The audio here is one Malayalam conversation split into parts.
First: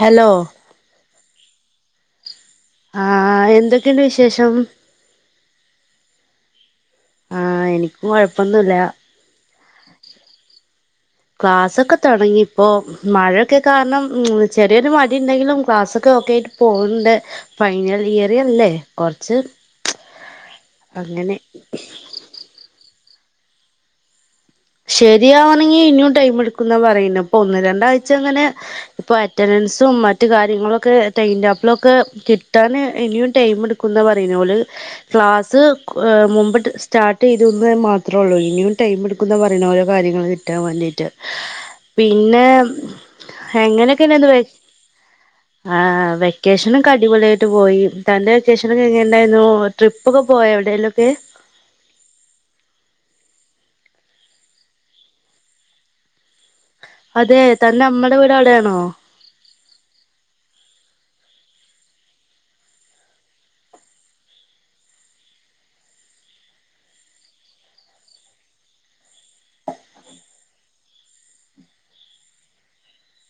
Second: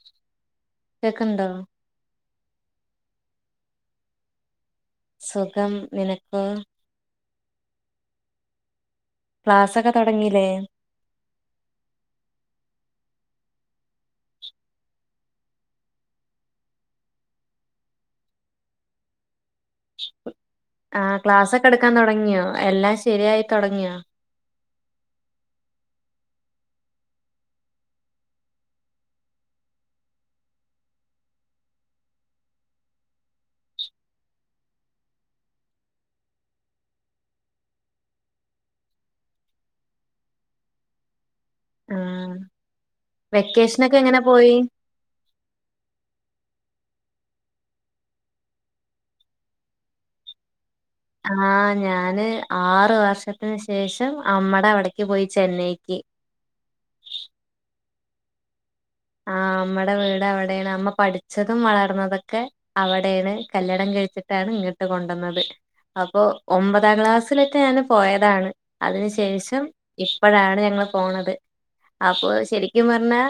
ഹലോ കേൾക്കുന്നുണ്ടോ ആഹ എന്തൊക്കെയുണ്ട് വിശേഷം സുഖം നിനക്കൊ ആഹ എനിക്കും കൊഴപ്പൊന്നുമില്ല ക്ലാസ്സൊക്കെ തുടങ്ങീല്ലേ ക്ലാസ്സൊക്കെ തുടങ്ങി ഇപ്പോ മഴയൊക്കെ കാരണം ചെറിയൊരു മഴ ഉണ്ടെങ്കിലും ക്ലാസ്സൊക്കെ ഒക്കൊയിട്ട് പോകണ്ട് ഫൈനൽ ഇയറല്ലേ കൊറച്ച് ആ അങ്ങനെ ക്ലാസ്സൊക്കെ എടുക്കാൻ തുടങ്ങിയോ എല്ലാ ശരിയായി തുടങ്ങിയാ ശരിയാവാണെങ്കി ഇനിയും ടൈം എടുക്കുന്ന പറയുന്നു ഇപ്പൊ ഒന്ന് രണ്ടാഴ്ച അങ്ങനെ ഇപ്പൊ അറ്റൻഡൻസും മറ്റ് കാര്യങ്ങളൊക്കെ ടൈംടേബിൾളൊക്കെ കിട്ടാന് ഇനിയും ടൈം എടുക്കുന്ന പറയന്നെ ഒരു ക്ലാസ്സ് മുമ്പട്ട് സ്റ്റാർട്ട് ചെയ്തുന്നു മാത്രേള്ളൂ ഇനിയും ടൈം എടുക്കും എന്താ പറയുന്ന ഓരോ കാര്യങ്ങളൾ കിട്ടാൻ വേണ്ടിയിട്ട് ആഹ് പിന്നെ വെക്കേഷനൊക്കെ എങ്ങനെയൊക്കെ എങ്ങനെ ഉണ്ടായിരുന്നു വെ പോയി ആ ആ വെക്കേഷനൊക്കെ അടിപൊളിയായിട്ട് പോയി തന്റെ വെക്കേഷനൊക്കെ എങ്ങനെ ഉണ്ടായിരുന്നു ട്രിപ്പ് ഒക്കെ പോയാ എവിടെലും ആഹ ഞാന് ആറ് വർഷത്തിന് ശേഷം അമ്മടെ അവിടക്ക് പോയി ചെന്നൈക്ക് അതെ തന്നെ അമ്മടെ വീട് അവിടെയാണോ ആ അമ്മടെ വീട് അവിടെയാണ് അമ്മ പഠിച്ചതും വളർന്നതൊക്കെ അവിടെയാണ് കല്യാണം കഴിച്ചിട്ടാണ് ഇങ്ങോട്ട് കൊണ്ടുവന്നത് അപ്പൊ ഒമ്പതാം ക്ലാസ്സിലിട്ട് ഞാന് പോയതാണ് അതിന് ശേഷം ഇപ്പോഴാണ് ഞങ്ങള് പോണത് അപ്പൊ ശരിക്കും പറഞ്ഞാ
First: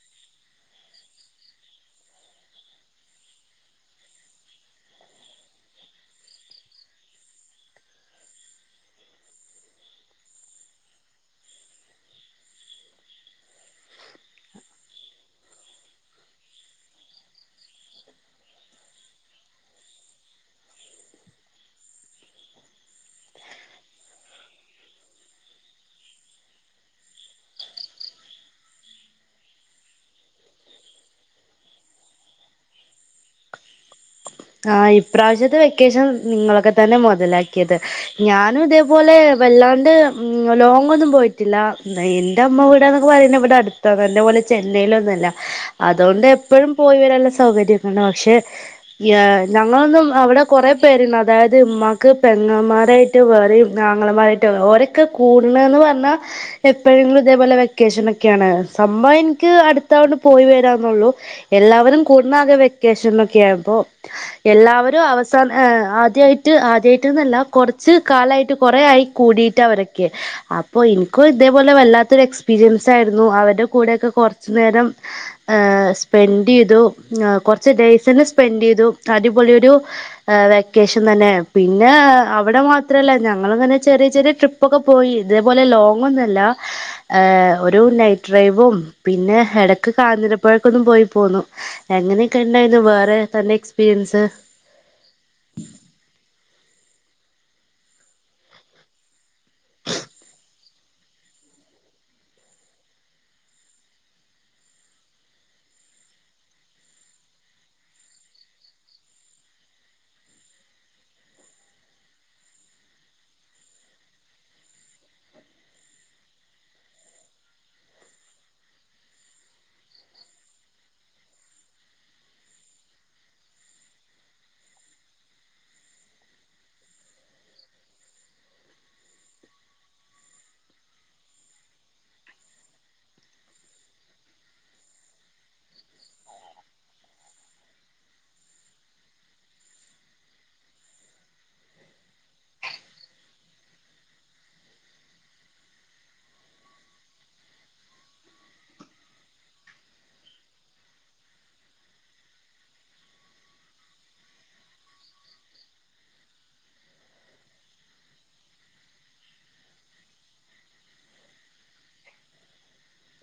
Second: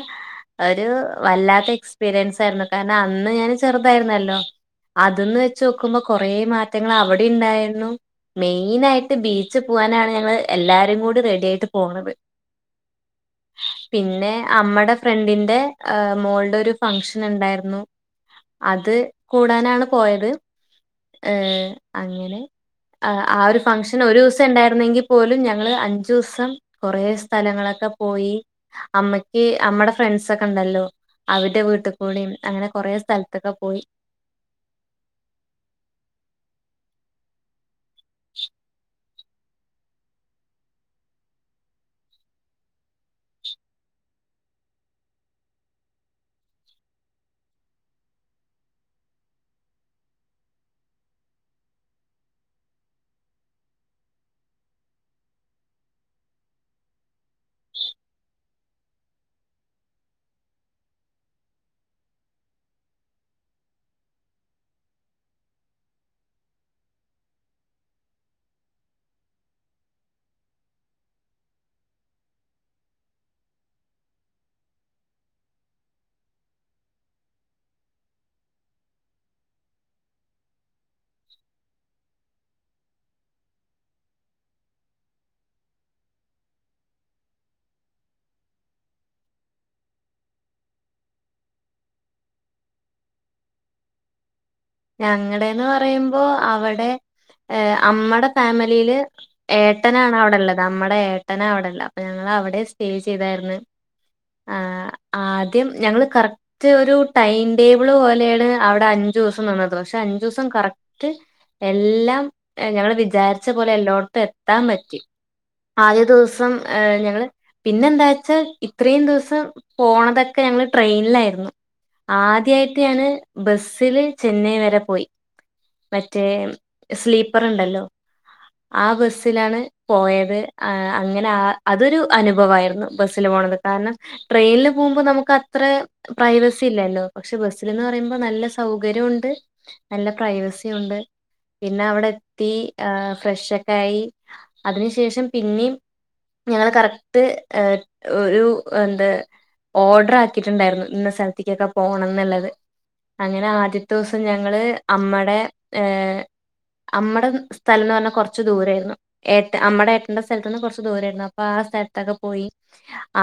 അതൊരു വല്ലാത്ത എക്സ്പിരിയൻസ് ആരുന്നു കാരണം ആന്ന് ഞാൻ ചെറുതാരുന്നല്ലോ അതുന്ന് വെച്ച്നോക്കുമ്പോ കൊറെ മാറ്റങ്ങള് അവിടെ ഇണ്ടായിരുന്നു മെയ്നായിട്ട് ബീച്ച് പൂവനാണ് ഞങ്ങള് എല്ലാരും കൂടി റെഡിയായിട്ട് പോണത് പിന്നെ അമ്മടെ ഫ്രണ്ടിന് ന്റെ ഏഹ് മോൾടെ ഒരു ഫങ്ഷൻ ഒണ്ടാരുന്നു അത് കൂടാനാണ് പോയത് ഏഹ് അങ്ങനെ ആഹ് ആ ഒരു ഫങ്ഷൻ ഒരു ദിവസേ ഇണ്ടാരുന്നെങ്കി പ്പോലും ഞങ്ങള് അഞ്ചുസം കൊറെ സ്ഥലങ്ങളക്ക പോയി അമ്മക്ക് അമ്മട ഫ്രണ്ട്‌സ് ത്ത കണ്ടല്ലോ അവര്ട വീട്ടികൂടി അങ്ങനെ കൊറെ സ്ഥലത്തൊക്കെ പോയി ആഹ് ഈ പ്രാവശ്യത്തെ വെക്കേഷൻ നിങ്ങളൊക്ക തന്നെ മൊതലാക്കിയത് ഞാനും ഇതേ പോലെ വല്ലോന്റേം ഉം ലോങ്ങ്‌ ഒന്നും പോയിട്ടില്ല എന്റെ അമ്മവീട് എന്നൊക്കെ പറയുന്നത് ഇവിടെ അടുത്താണ് നിന്നപോലെ ചെനൈലൊന്നും അല്ലാ അതുകൊണ്ട് എപ്പോഴും പൊയ് വരാനുള്ള സൗകാര്യക്കെ ഉണ്ടാക്കും ഷേ യാ ഞങ്ങളൊന്നും അവിടെ കൊറെ പേരുണ്ടാകും അതായത് ഉമ്മാക്ക് പെങ്ങമ്മാരായിട്ട് വേറേം ആങ്ങള മാരായിട്ട് വേറെ ഓരെക്കെ കൂടണേന്ന് പറഞ്ഞാ എപ്പഴങ്കിലും ഇതേപോലെ വെക്കേഷനിലൊക്കെ ആണ് സംഭവം എനിക്ക് അടുത്താണ് പൊയ് വരവുന്നെ ഒള്ളു എല്ലാവരും കൂടാണത് ആകെ വെക്ക്കേഷനിൽ ഒക്കെ ആണ് അപ്പൊ എല്ലാവരും അവസാന എഹ് ആദ്യായിട്ട് ആദ്യായിട്ടൊന്നുവല്ല കൊറച്ച് കാലായിട്ട് കൊറെ ആയി കൂടീട്ട് ആവരൊക്കെ അപ്പൊ ഇനിക്കും ഇതേ പോലെ വല്ലാത്തൊരു എക്സ്പീരിയൻസ് അയ്രുന്നു അവര്ടെ കൂടെക്കെ കൊറച്ച് നേരം ഏഹ് സ്‌പെന്റ ചെയ്തു ആഹ് കുറച്ചു ഡേയ്‌സ് തന്നെ സ്‌പെന്റ ചെയ്തു അടിപൊളി ഒരു ആഹ് വെക്കേഷൻ തന്നെ പിന്നെ അവിടെ മാത്രം അല്ലാ ഞങ്ങള് എന്ന് പറഞ്ഞാ ചെറിയ ചെറിയ ട്രിപ്പ്‌ ഒക്കെ പോയി ഇദേപോലെ ലോങ്ങ്‌ ഒന്നും അല്ലാ ഏഹ് ഒരു നൈറ്റ്‌ ഡ്രൈവും പിന്നെ എടക്ക് കാഞ്ഞരപള്ളിക്കൊന്നും പോയി പോന്നു എങ്ങനെക്കെ ഇണ്ടാരുന്നു വേറെ തന്റെ എക്സ്പ് പിരിയൻസ് ഞങ്ങടേന്ന് പറയുമ്പോ അവടെ ഏഹ് അമ്മടെ ഫാമിലില് ഏട്ടനാണ് അവിടെ ഇള്ളത് അമ്മടെ ഏട്ടനാ അവിടെ ഇള്ളെ അപ്പ ഞങ്ങള് അവിടെ സ്റ്റേ ചെയ്താരുന്നു ആഹ് ആദ്യം ഞങ്ങൾ കറക്റ്റ് ഒരു ടൈംടേബിള് പോലെണ് അവിട അഞ്ചു ദിവസം നിന്നത് പക്ഷെ അഞ്ച് ദിവസം കറക്റ്റ് എല്ലാം ആഹ് ഞങ്ങള് വിചാരിച്ച പോലെ എല്ലോടുത്തും എത്താൻ പറ്റി ആദ്യദിവസം ഏഹ് ഞങ്ങള് പിന്നെന്താച്ചാ ഇപ്പ് ഇത്രയും ദിവസം പോണതൊക്കെ ഞങ്ങള് ട്രെയിനിലായിരുന്നു ആദ്യായിട്ട് ആണ് ബസ്സില് ചെന്നൈ വരെ പോയി മറ്റേ സ്ലീപ്പർ ഉണ്ടല്ലോ ആ ബസ്സിലാണ് പോയത് ആഹ് അങ്ങനെ ആഹ് അതൊരു അനുഭവായിരുന്നു ബസ്സില് പോണത് കാരണം ട്രെയിനില് പോകുമ്പോ നമുക്ക് അത്രെ പ്രൈവസി ഇല്ലല്ലോ പക്ഷെ ബസിൽന്ന് പറയുമ്പോ നല്ല സൗകര്യണ്ട് നല്ല പ്രൈവസി ഉണ്ട് പിന്നെ അവിടെ എത്തി ആഹ് ഫ്രഷ്ഒക്കെ ആയി അതിനു ശേഷം പിന്നേം ഞങ്ള് കറക്ട് ഒരു എന്ത് ഓർഡർ ആക്കിയിട്ടുണ്ടായിരുന്നു ഇന്ന സ്ഥലത്തേക്കൊക്കെ പോണം എന്ന്ള്ളത് അങ്ങനെ ആദ്യത്തെ ദിവസം ഞങ്ങള് അമ്മടെ ഏഹ് അമ്മടെ സ്ഥലംന്ന് പറഞ്ഞ കൊറച്ച് ദൂരേരുന്നു ഏട്ട അമ്മടെ ഏട്ടന്റെ സ്ഥലത്തിന്ന് കൊറച്ച് ദൂരേര്ന്ന് അപ്പ ആ സ്ഥലത്തൊക്കെ പോയി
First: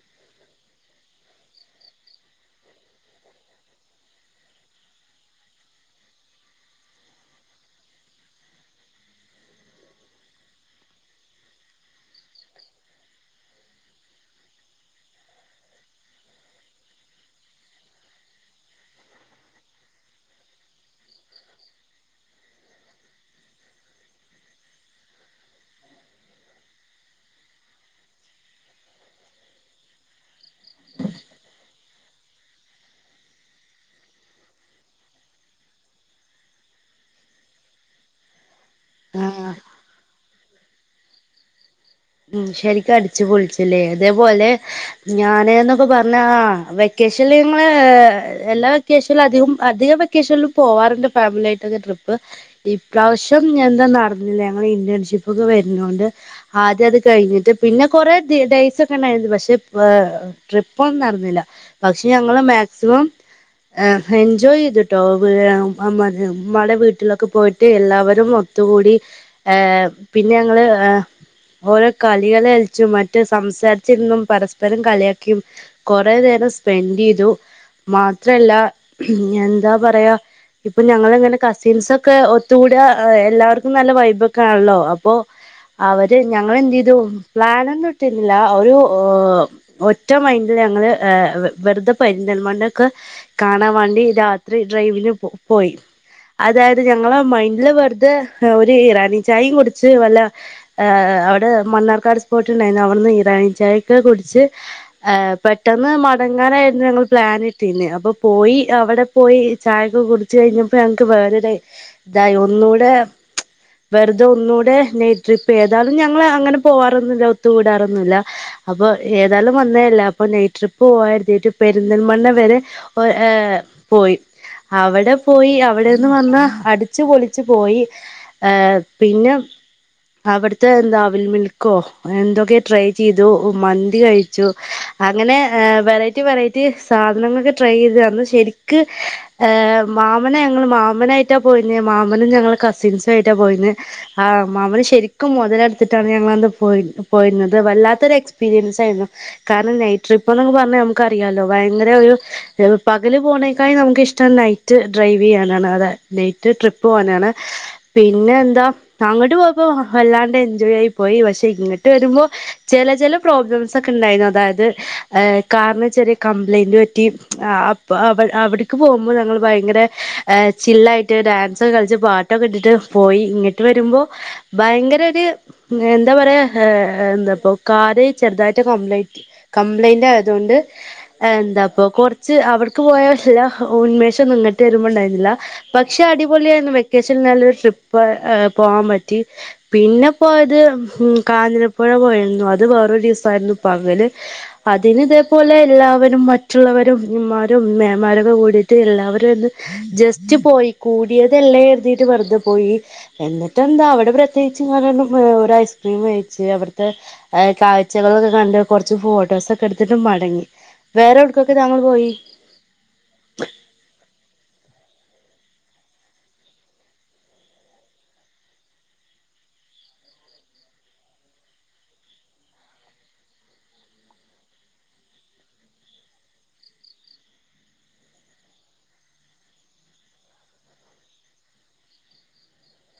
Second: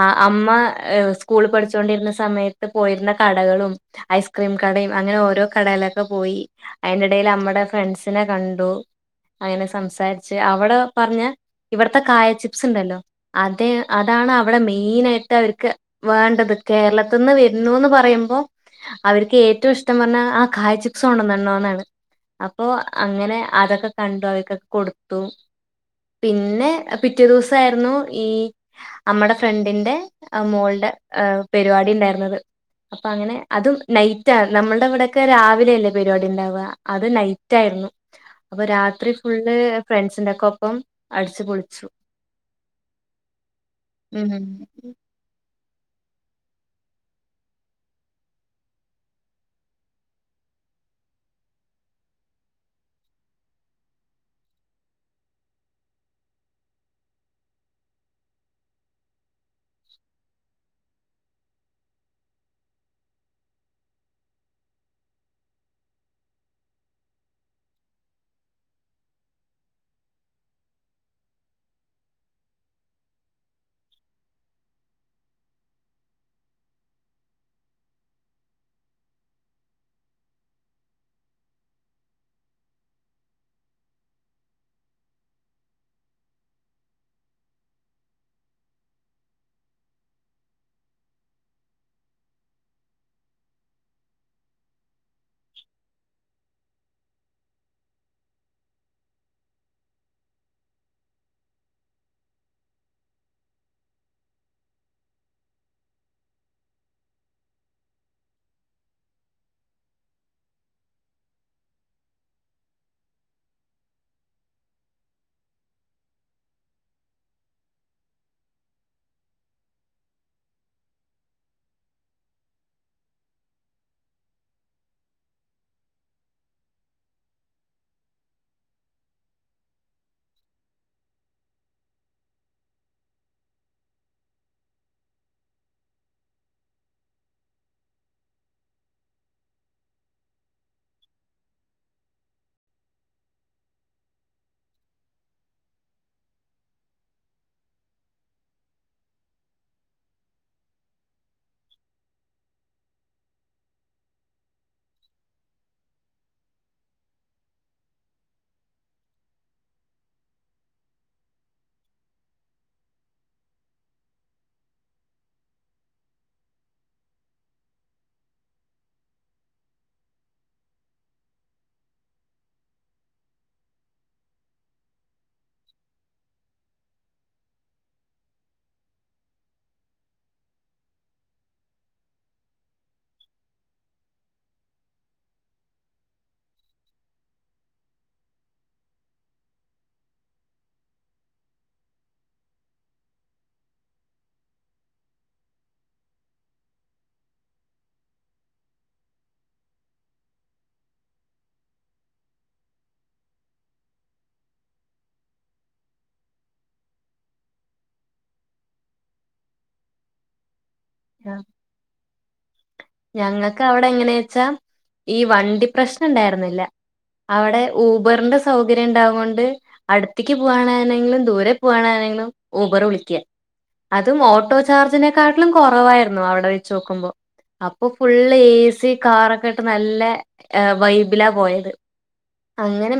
ആ അമ്മ ഏഹ് സ്കൂളില് പഠിച്ചൊണ്ടിരുന്ന സമയത്ത് പോയിരുന്ന കടകളും ഐസ്ക്രീം കടയും അങ്ങനെ ഓരോ കടയിലൊക്കെ പോയി അതിന്റെ ഇടെല് അമ്മട ഫ്രണ്ട്സിനെ കണ്ടു അങ്ങനെ സംസാരിച്ച് അവിടെ പറഞ്ഞ ഇവിടത്തെ കായ ചിപ്സ് ഇണ്ടല്ലോ അതെ അതാണ് അവിടെ മെയ് ഈനേട്ട് അവർക്ക് വേണ്ടത് കേരളത്തിന്ന് വരുന്നുന്ന് പറയുമ്പോ അവർക്ക് ഏറ്റവും ഇഷ്ടം പറഞ്ഞാ ആ കായ്ചികപ്സ് കൊണ്ടന്നൊണ്ണോന്നാണ് അപ്പോ അങ്ങനെ അതൊക്കെ കണ്ടു അവർക്കൊക്കെ കൊടുത്തു പിന്നെ പിറ്റേ ദിവസാരുന്നു ഈ അമ്മട ഫ്രണ്ടിന്റെ ആ മോള്ടെ ആഹ് പരിപാടി ഇണ്ടാര്ന്നത് അപ്പ അങ്ങനെ അതും നൈറ്റാര്ന്ന് നമ്മുടെ ഇവിടെക്കെ രാവിലെല്ലേ പരിപാടി ണ്ടാവുക അത് നൈറ്റ് ആയിരുന്നു അപ്പൊ രാത്രി ആഹ് ഫുൾഡേ ഫ്രണ്ട്സിന്റെക്കൊ അപ്പം അടിച്ചു പൊളിച്ചു ഉം ശരിക്കും അടിച്ചു പൊളിച്ച് ല്ലേ ഉം അതേപോലെ ഞാനെന്നും ഇപ്പ പറഞ്ഞ ആ വെക്കേഷൻല് നമ്മളെ എല്ലാ വെക്കേഷനിലും അധികം അധികം വെക്കേഷനിലും പോവാറുണ്ട് ഫാമിലിയായിട്ടൊക്കെ ട്രിപ്പ് ഇപ്രാവശ്യം എന്താ നടന്നില്ല ഞങ്ങള് ഇന്റേൺഷിപ്പ് ഒക്കെ വരുന്നോണ്ട് ആദ്യത് കഴിഞ്ഞിട്ട് പിന്നെ കൊറെ ദി ഡേയ്സ് ഒക്കെ ഉണ്ടായിരുന്നു പക്ഷെ പാ ട്രിപ്പൊന്നും നടന്നില്ല പക്ഷെ ഞങ്ങള് മാക്സിമം ആഹ് എൻജോയ് ചെയ്തിട്ടോ വി ആം അമ്മാരി ഉമ്മാടെ വീട്ടിലൊക്കെ പോയിട്ട് എല്ലാവരും ഒത്തുകൂടി ഏഹ് പിന്നെ ഞങ്ങള് ആഹ് ഓരോ കളികള്കൾച്ചും മറ്റ് സംസാരിച്ചിരിന്നും പരസ്പരം കളിയാക്കിയും കൊറേ നേരം സ്പെൻഡ് ചെയ്തു മാത്രല്ല എന്താ പറയാ ഇപ്പൊ ഞങ്ങളങ്ങനെ കസിൻസൊക്കെ ഒത്തുകൂടിയആഹ് എല്ലാവർക്കും നല്ല വൈബൊക്കാണല്ലോ അപ്പൊ അവര് ഞങ്ങള് എന്ത് ചെയ്തു പ്ലനൊന്നും ഇട്ടിര്ന്നില്ല ഒരു ഓ ഒറ്റ മൈൻഡില് ഞങ്ങള് ഏഹ് വെറുതെ പെരിന്തൽമണ്ണക്ക് കാണാൻ വേണ്ടി രാത്രി ഡ്രൈവിന് പോയി അതായത് ഞങ്ങള് മൈൻഡില് വെറുതെ ഒരു ഇറാനി ചായയും കുടിച്ച് വല്ല അവിടെ മണ്ണാർക്കാട് സ്പോട്ട് ഉണ്ടായിരുന്നു അവിടുന്ന് ഇറാനി ചായൊക്കെ കുടിച്ച് ആഹ് പെട്ടെന്ന് മടങ്ങാനായിരുന്നു ഞങ്ങൾ പ്ലാൻ ഇട്ടിര്ന്നെ അപ്പ പോയി അവിടെ പോയി ചായക്കൊക്കെ കുടിച്ച് കഴിഞ്ഞപ്പോ ഞങ്ങക്ക് വേറൊരു ഇതായ ഒന്നുകൂടെ വെറുതെ ഒന്നുകൂടെ നൈട്രിപ്പ് ഏതാ ഞങ്ങള് അങ്ങനെ പോവാറൊന്നും ഇല്ല ഒത്തുകൂടാറൊന്നുംല്ല അപ്പൊ ഏതാലും വന്നേല്ല അപ്പൊ നൈറ്റ് ട്രിപ്പ് പോവാര്തിട്ട് പെരിന്തൽമണ്ണ വരെ പോയ് ഏഹ് പോയി അവിടെ പോയി അവിടെന്ന് വന്ന് അടിച്ച് പൊളിച്ച് പോയി ഏഹ് പിന്നെ അവിട് ഇ തെന്താ അവിൽ മിൽക്കോ എന്തൊക്കെ ട്രൈ ചെയ്തു മന്തി കഴിച്ചു അങ്ങനെ വെറൈറ്റി വെറൈറ്റി സാധനങ്ങളൊക്കെ ട്രൈ ചെയ്തു അന്ന് ശരിക്ക് ഏഹ് മാമനെ ഞങ്ങള് മാമനായിട്ടാ പോയിന്ന് മാമനും ഞങ്ങളെ കസിൻസും ആയിട്ടാ പോയിന്ന് ആ മാമന് ശരി ക്കു മുതലെടുത്തിട്ടാണ് ഞങ്ങന്ന് പോയി പോയിരുന്നത് വല്ലാത്തൊരു എക്സ്പീരിയൻസ് ആയിരുന്നു കാരണം നൈറ്റ് ട്രിപ്പ് എന്നൊക്കെ പറഞ്ഞാൽ നമുക്കറിയാല്ലോ ഭയങ്കര ഒരു പകല് പോണേക്കാളും നമുക്കിഷ്ടം നൈറ്റ് ഡ്രൈവ് ചെയ്യാനാണ് അതെ നൈറ്റ് ട്രിപ്പ് പോകാനാണ് പിന്നെ എന്താ അങ്ങോട്ട് പോയപ്പോ ആഹ് വല്ലാണ്ട് എൻജോയ് ആയി പോയി പക്ഷെ ഇങ്ങട്ട് വരുമ്പോ ചെല ചെല പ്രോബ്ലംസ് ഒക്കെ ഇണ്ടാരുന്നു അതായത് ഏഹ് കാറിന് ചെറിയ കംപ്ലയിന്റ് പറ്റി അ അപ്പ അവിട് അവിട്ക്ക് പോകുമ്പോഴ് ഞങ്ങള് ഭയങ്കര ഏഹ് ചില്ലായിട്ട് ഡാൻസൊക്കെ കളിച്ച് പാട്ടൊക്കെ ഇട്ടിട്ട് പോയി ഇങ്ങിട്ട് വരുമ്പോ ഭയങ്കര ഒരു എന്താ പറയാ ഏഹ് എന്താ പ്പോ കാറ് ചെറുതായിട്ട് കംപ്ലൈൻറ്റ് കംപ്ലൈയിന്റ് ആയതുകൊണ്ട് എന്താപ്പ കുറച്ച് അവിട്ക്ക് പോയ എല്ലാ ഉന്മേഷംന്നും ഇങ്ങിട്ട് വരുമ്പോണ്ടായിരുന്നില്ല പക്ഷെ അടിപൊളിയായിരുന്നു വെക്കേഷനിൽല്ലരു ട്രിപ്പ് ഏഹ് പോകാൻ പ റ്റി പിന്ന പോയത് കാഞ്ഞരപ്പുഴ പോയരുന്നു അത് വേറൊരു ദിവസാരുന്നു പകല് അതിന് ഇതേപോലെ എല്ലാവരും മറ്റുള്ളവരുംമാരും മേന്മാരൊക്കെ കൂടിട്ട് എല്ലാവരും ഒന്ന് ജസ്റ്റ് പോയി കൂടിയതല്ലേ കര്തിട്ട് വെറുതെ പോയി എന്നിട്ട് എന്താ അവ അവിടെ പ്രത്യേകിച്ച് ഇങ്ങനെന്നും ഒരു ഐസ്ക്രീമ് കഴിച്ച് അവിട്ത്തെ ഏഹ് കാഴ്ചകളൊക്കെ കണ്ട് കൊറച്ച് ഫോട്ടോസൊക്കെ എടുത്തിട്ട് മടങ്ങി വേറെ എവിടക്കൊക്കെ താങ്കൾ പോയി ഞങ്ങൾക്ക് അവിടെ എങ്ങനെച്ചാ ഈ വണ്ടി പ്രശ്നം ണ്ടായിരുന്നില്ല അവിടെ ഊബറിന്റെ സൗകര്യം ഇണ്ടാവ്കൊണ്ട് അടുത്തെക്ക് പോവാണാണെങ്കിലും ദൂരെ പോവാണാണെങ്കിലും ഊബർ വിളിക്യാ അതും ഓട്ടോ ചാർജിനെക്കാട്ടിലും കുറവായിരുന്നു അവിടെ വെച്ച് നോക്കുമ്പോ അപ്പൊ ഫുള്ള് ഏ സി കാറൊക്കെ ഇട്ട് നല്ല ഏഹ് വൈബിലാ പോയത് അങ്ങനെ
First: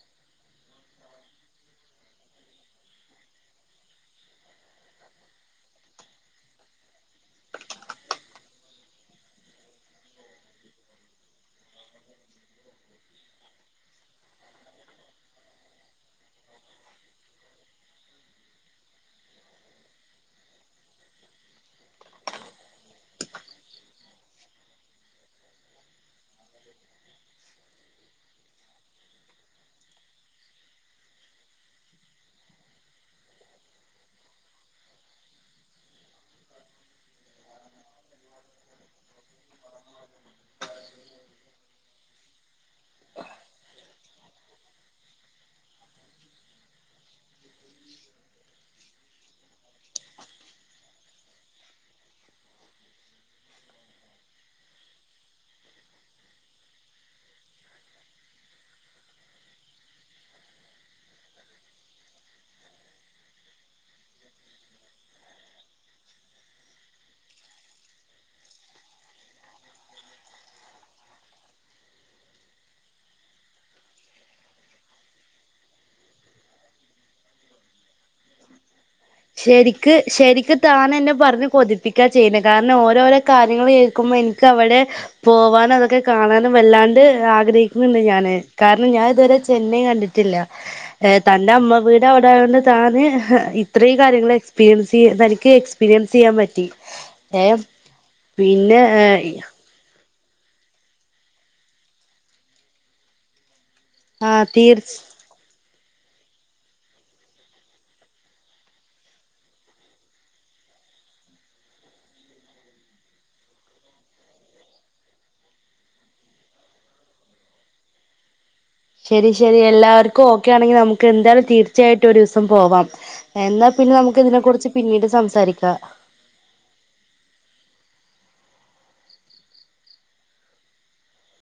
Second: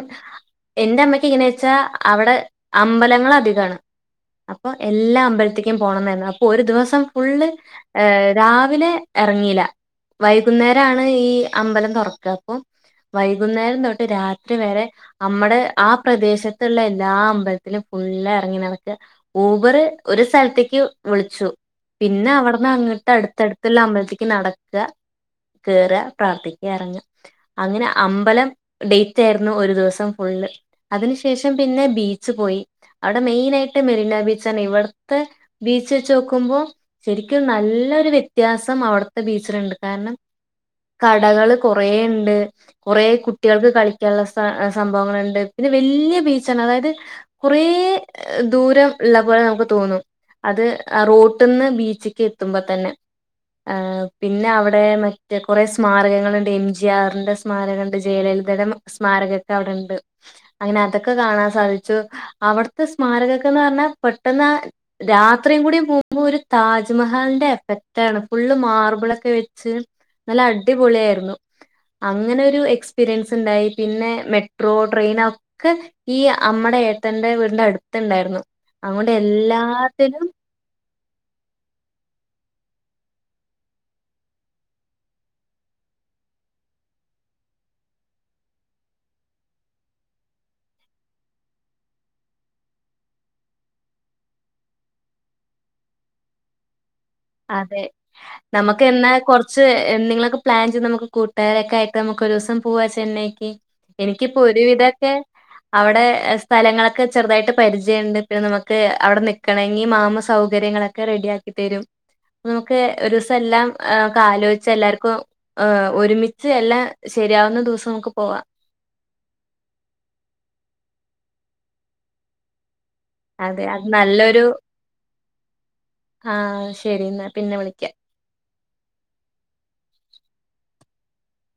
എന്റെ അമ്മക്ക് ഇങ്ങനെ വെച്ചാ അവിടെ അമ്പലങ്ങളധികാണ് അപ്പൊ എല്ലാ അമ്പലത്തേക്കും പോണംന്നാരുന്നു അപ്പൊ ഒരു ദിവസം ഫുള്ള് ഏഹ് രാവിലെ എറങ്ങില്ല വൈകുന്നേരാണ് ഈ അമ്പലം തുറക്ക അപ്പം വൈകുന്നേരം തൊട്ട് രാത്രി വരെ അമ്മടെ ആ പ്രദേശത്തുള്ള എല്ലാ അമ്പലത്തിലും ഫുള് എറങ്ങിനടക്ക ഊബറ് ഒരു സ്ഥലത്തേക്ക് വിളിച്ചു പിന്നെ അവിടന്ന് അങ്ങട്ട് അടുത്തടുത്തുള്ള അമ്പലത്തി ത്തിക്ക് നടക്ക കേറ് പ്രാർത്ഥിക്കുക ഇറങ്ങ അങ്ങനെ അമ്പലം ഡേറ്റ് ആയിരുന്നു ഒരു ദിവസം ഫുള്ള് അതിനു ശേഷം പിന്നെ ബീച്ച് പോയി അവിടെ മെയിനയിട്ട് മെറീന ബീച്ചണ് ഇവിടുത്തെ ബീച്ച് വെച്ച് നോക്കുമ്പോൾ ശരിക്കും നല്ലൊരു വ്യത്യാസം അവിട് ത്തെ ബീച്ചിലുണ്ട് കാരണം കടകൾ കുറേ ഉണ്ട് കുറേ കുട്ടികൾക്ക് കളിക്കാനുള്ള സ്ഥ സംഭവങ്ങളുണ്ട് പിന്നെ വല്യ ബീച്ചാണ് അതായത് കുറേ ദൂരം ഇള്ള പോലെ നമുക്ക് തോന്നും അത് റോട്ടിന്ന് ബീച്ചക്ക് എത്തുമ്പ തന്നെ ആഹ് പിന്ന അവിടെ മറ്റേ കുറേ സ്മാരകങ്ങളുണ്ട് എം ജി ആറിന്റെ സ്മാരകം ഉണ്ട് ജയലളിതയുടെ സ്മാരകൊക്കെ അവിടെണ്ട് അങ്ങനെ അതൊക്കെ കാണാൻ സാധിച്ചു അവിടുത്തെ സ്മാരകക്കെന്ന് പറഞ്ഞാ പെട്ടെന്ന് ആ രാത്രിയും കൂടി പോകുമ്പോൾ ഒരു താജ്മഹാളിന്റെ എഫക്റ്റണ് ഫുള്ള് മാർബിളൊക്കെ വെച്ച് നല്ല അടിപൊളിയായിരുന്നു അങ്ങനെ ഒരു എക്സ്പീരിയൻസ് ഉണ്ടായി പിന്നെ മെട്രോ ട്രെയിൻ ഒക്കെ ഈ അമ്മടെ ഏട്ടന്റെ വീടിന്റെ അടുത്തുണ്ടായിരുന്നു അതുകൊണ്ട് ശരിക്ക് എല്ലാത്തിനും ശരിക്ക് താൻ എന്നെ പറഞ്ഞ് കൊതിപ്പിക്കാ ചെയ്യുന്ന കാരണം ഓരോരോ കാര്യങ്ങൾ കേൾക്കുമ്പോൾ എനിക്ക് അവിടെ പോവാനും അതൊക്കെ കാണാനും വല്ലാണ്ട് ആഗ്രഹിക്കുന്നുണ്ട് ഞാന് കാരണം ഞാൻ ഇതുവരെ ചെന്നൈ കണ്ടിട്ടില്ല തന്റെ അമ്മ വീട് അവിടെ ആയോണ്ട് താന് ഇത്രയും കാര്യങ്ങൾ എക്സ്പീരിയൻസ് ചെയ് തനിക്ക് എക്സ്പീരിയൻസ് ചെയ്യാൻ പറ്റി ഏ അതെ പിന്നെ നമുക്ക് എന്നാ കൊറച്ച് എന്തെങ്കി പ്ലാൻ ചെയ്ത് നമുക്ക് കൂട്ടുകാരൊക്കെ ആയിട്ട് നമുക്ക് ഒരു ദിവസം പോവാ ചെന്നൈക്ക് ആ എനിക്കിപ്പോ തീർച്ച ഒരുവിധൊക്കെ അവിടെ സ്ഥലങ്ങളൊക്കെ ചെറുതായിട്ട് പരിചയണ്ട് പിന്നെ നമുക്ക് അവിടെ നിക്കണെങ്കിൽ മാമ സൗകര്യങ്ങളൊക്കെ റെഡി ആക്കി തരും നമുക്ക് ഒരുസം എല്ലാം ആലോയിച്ച് എല്ലാർക്കും ഏഹ് ഒരുമിച്ച് എല്ലാം ശരിയാവുന്ന ദിവസം നമുക്ക് പോവാം ശരി ശരി എല്ലാവർക്കും ഓക്കെ ആണെങ്കിൽ നമുക്ക് എന്തായാലും തീർച്ചയായിട്ടും ഒരു ദിവസം പോവാം അതെ എന്നാ അത് പിന്നെ നമുക്ക് ഇതിനെ നല്ലൊരു കുറിച്ച് പിന്നീട് സംസാരിക്കാം ആഹ് ശരി ന്നാ പിന്നെ വിളിക്കാ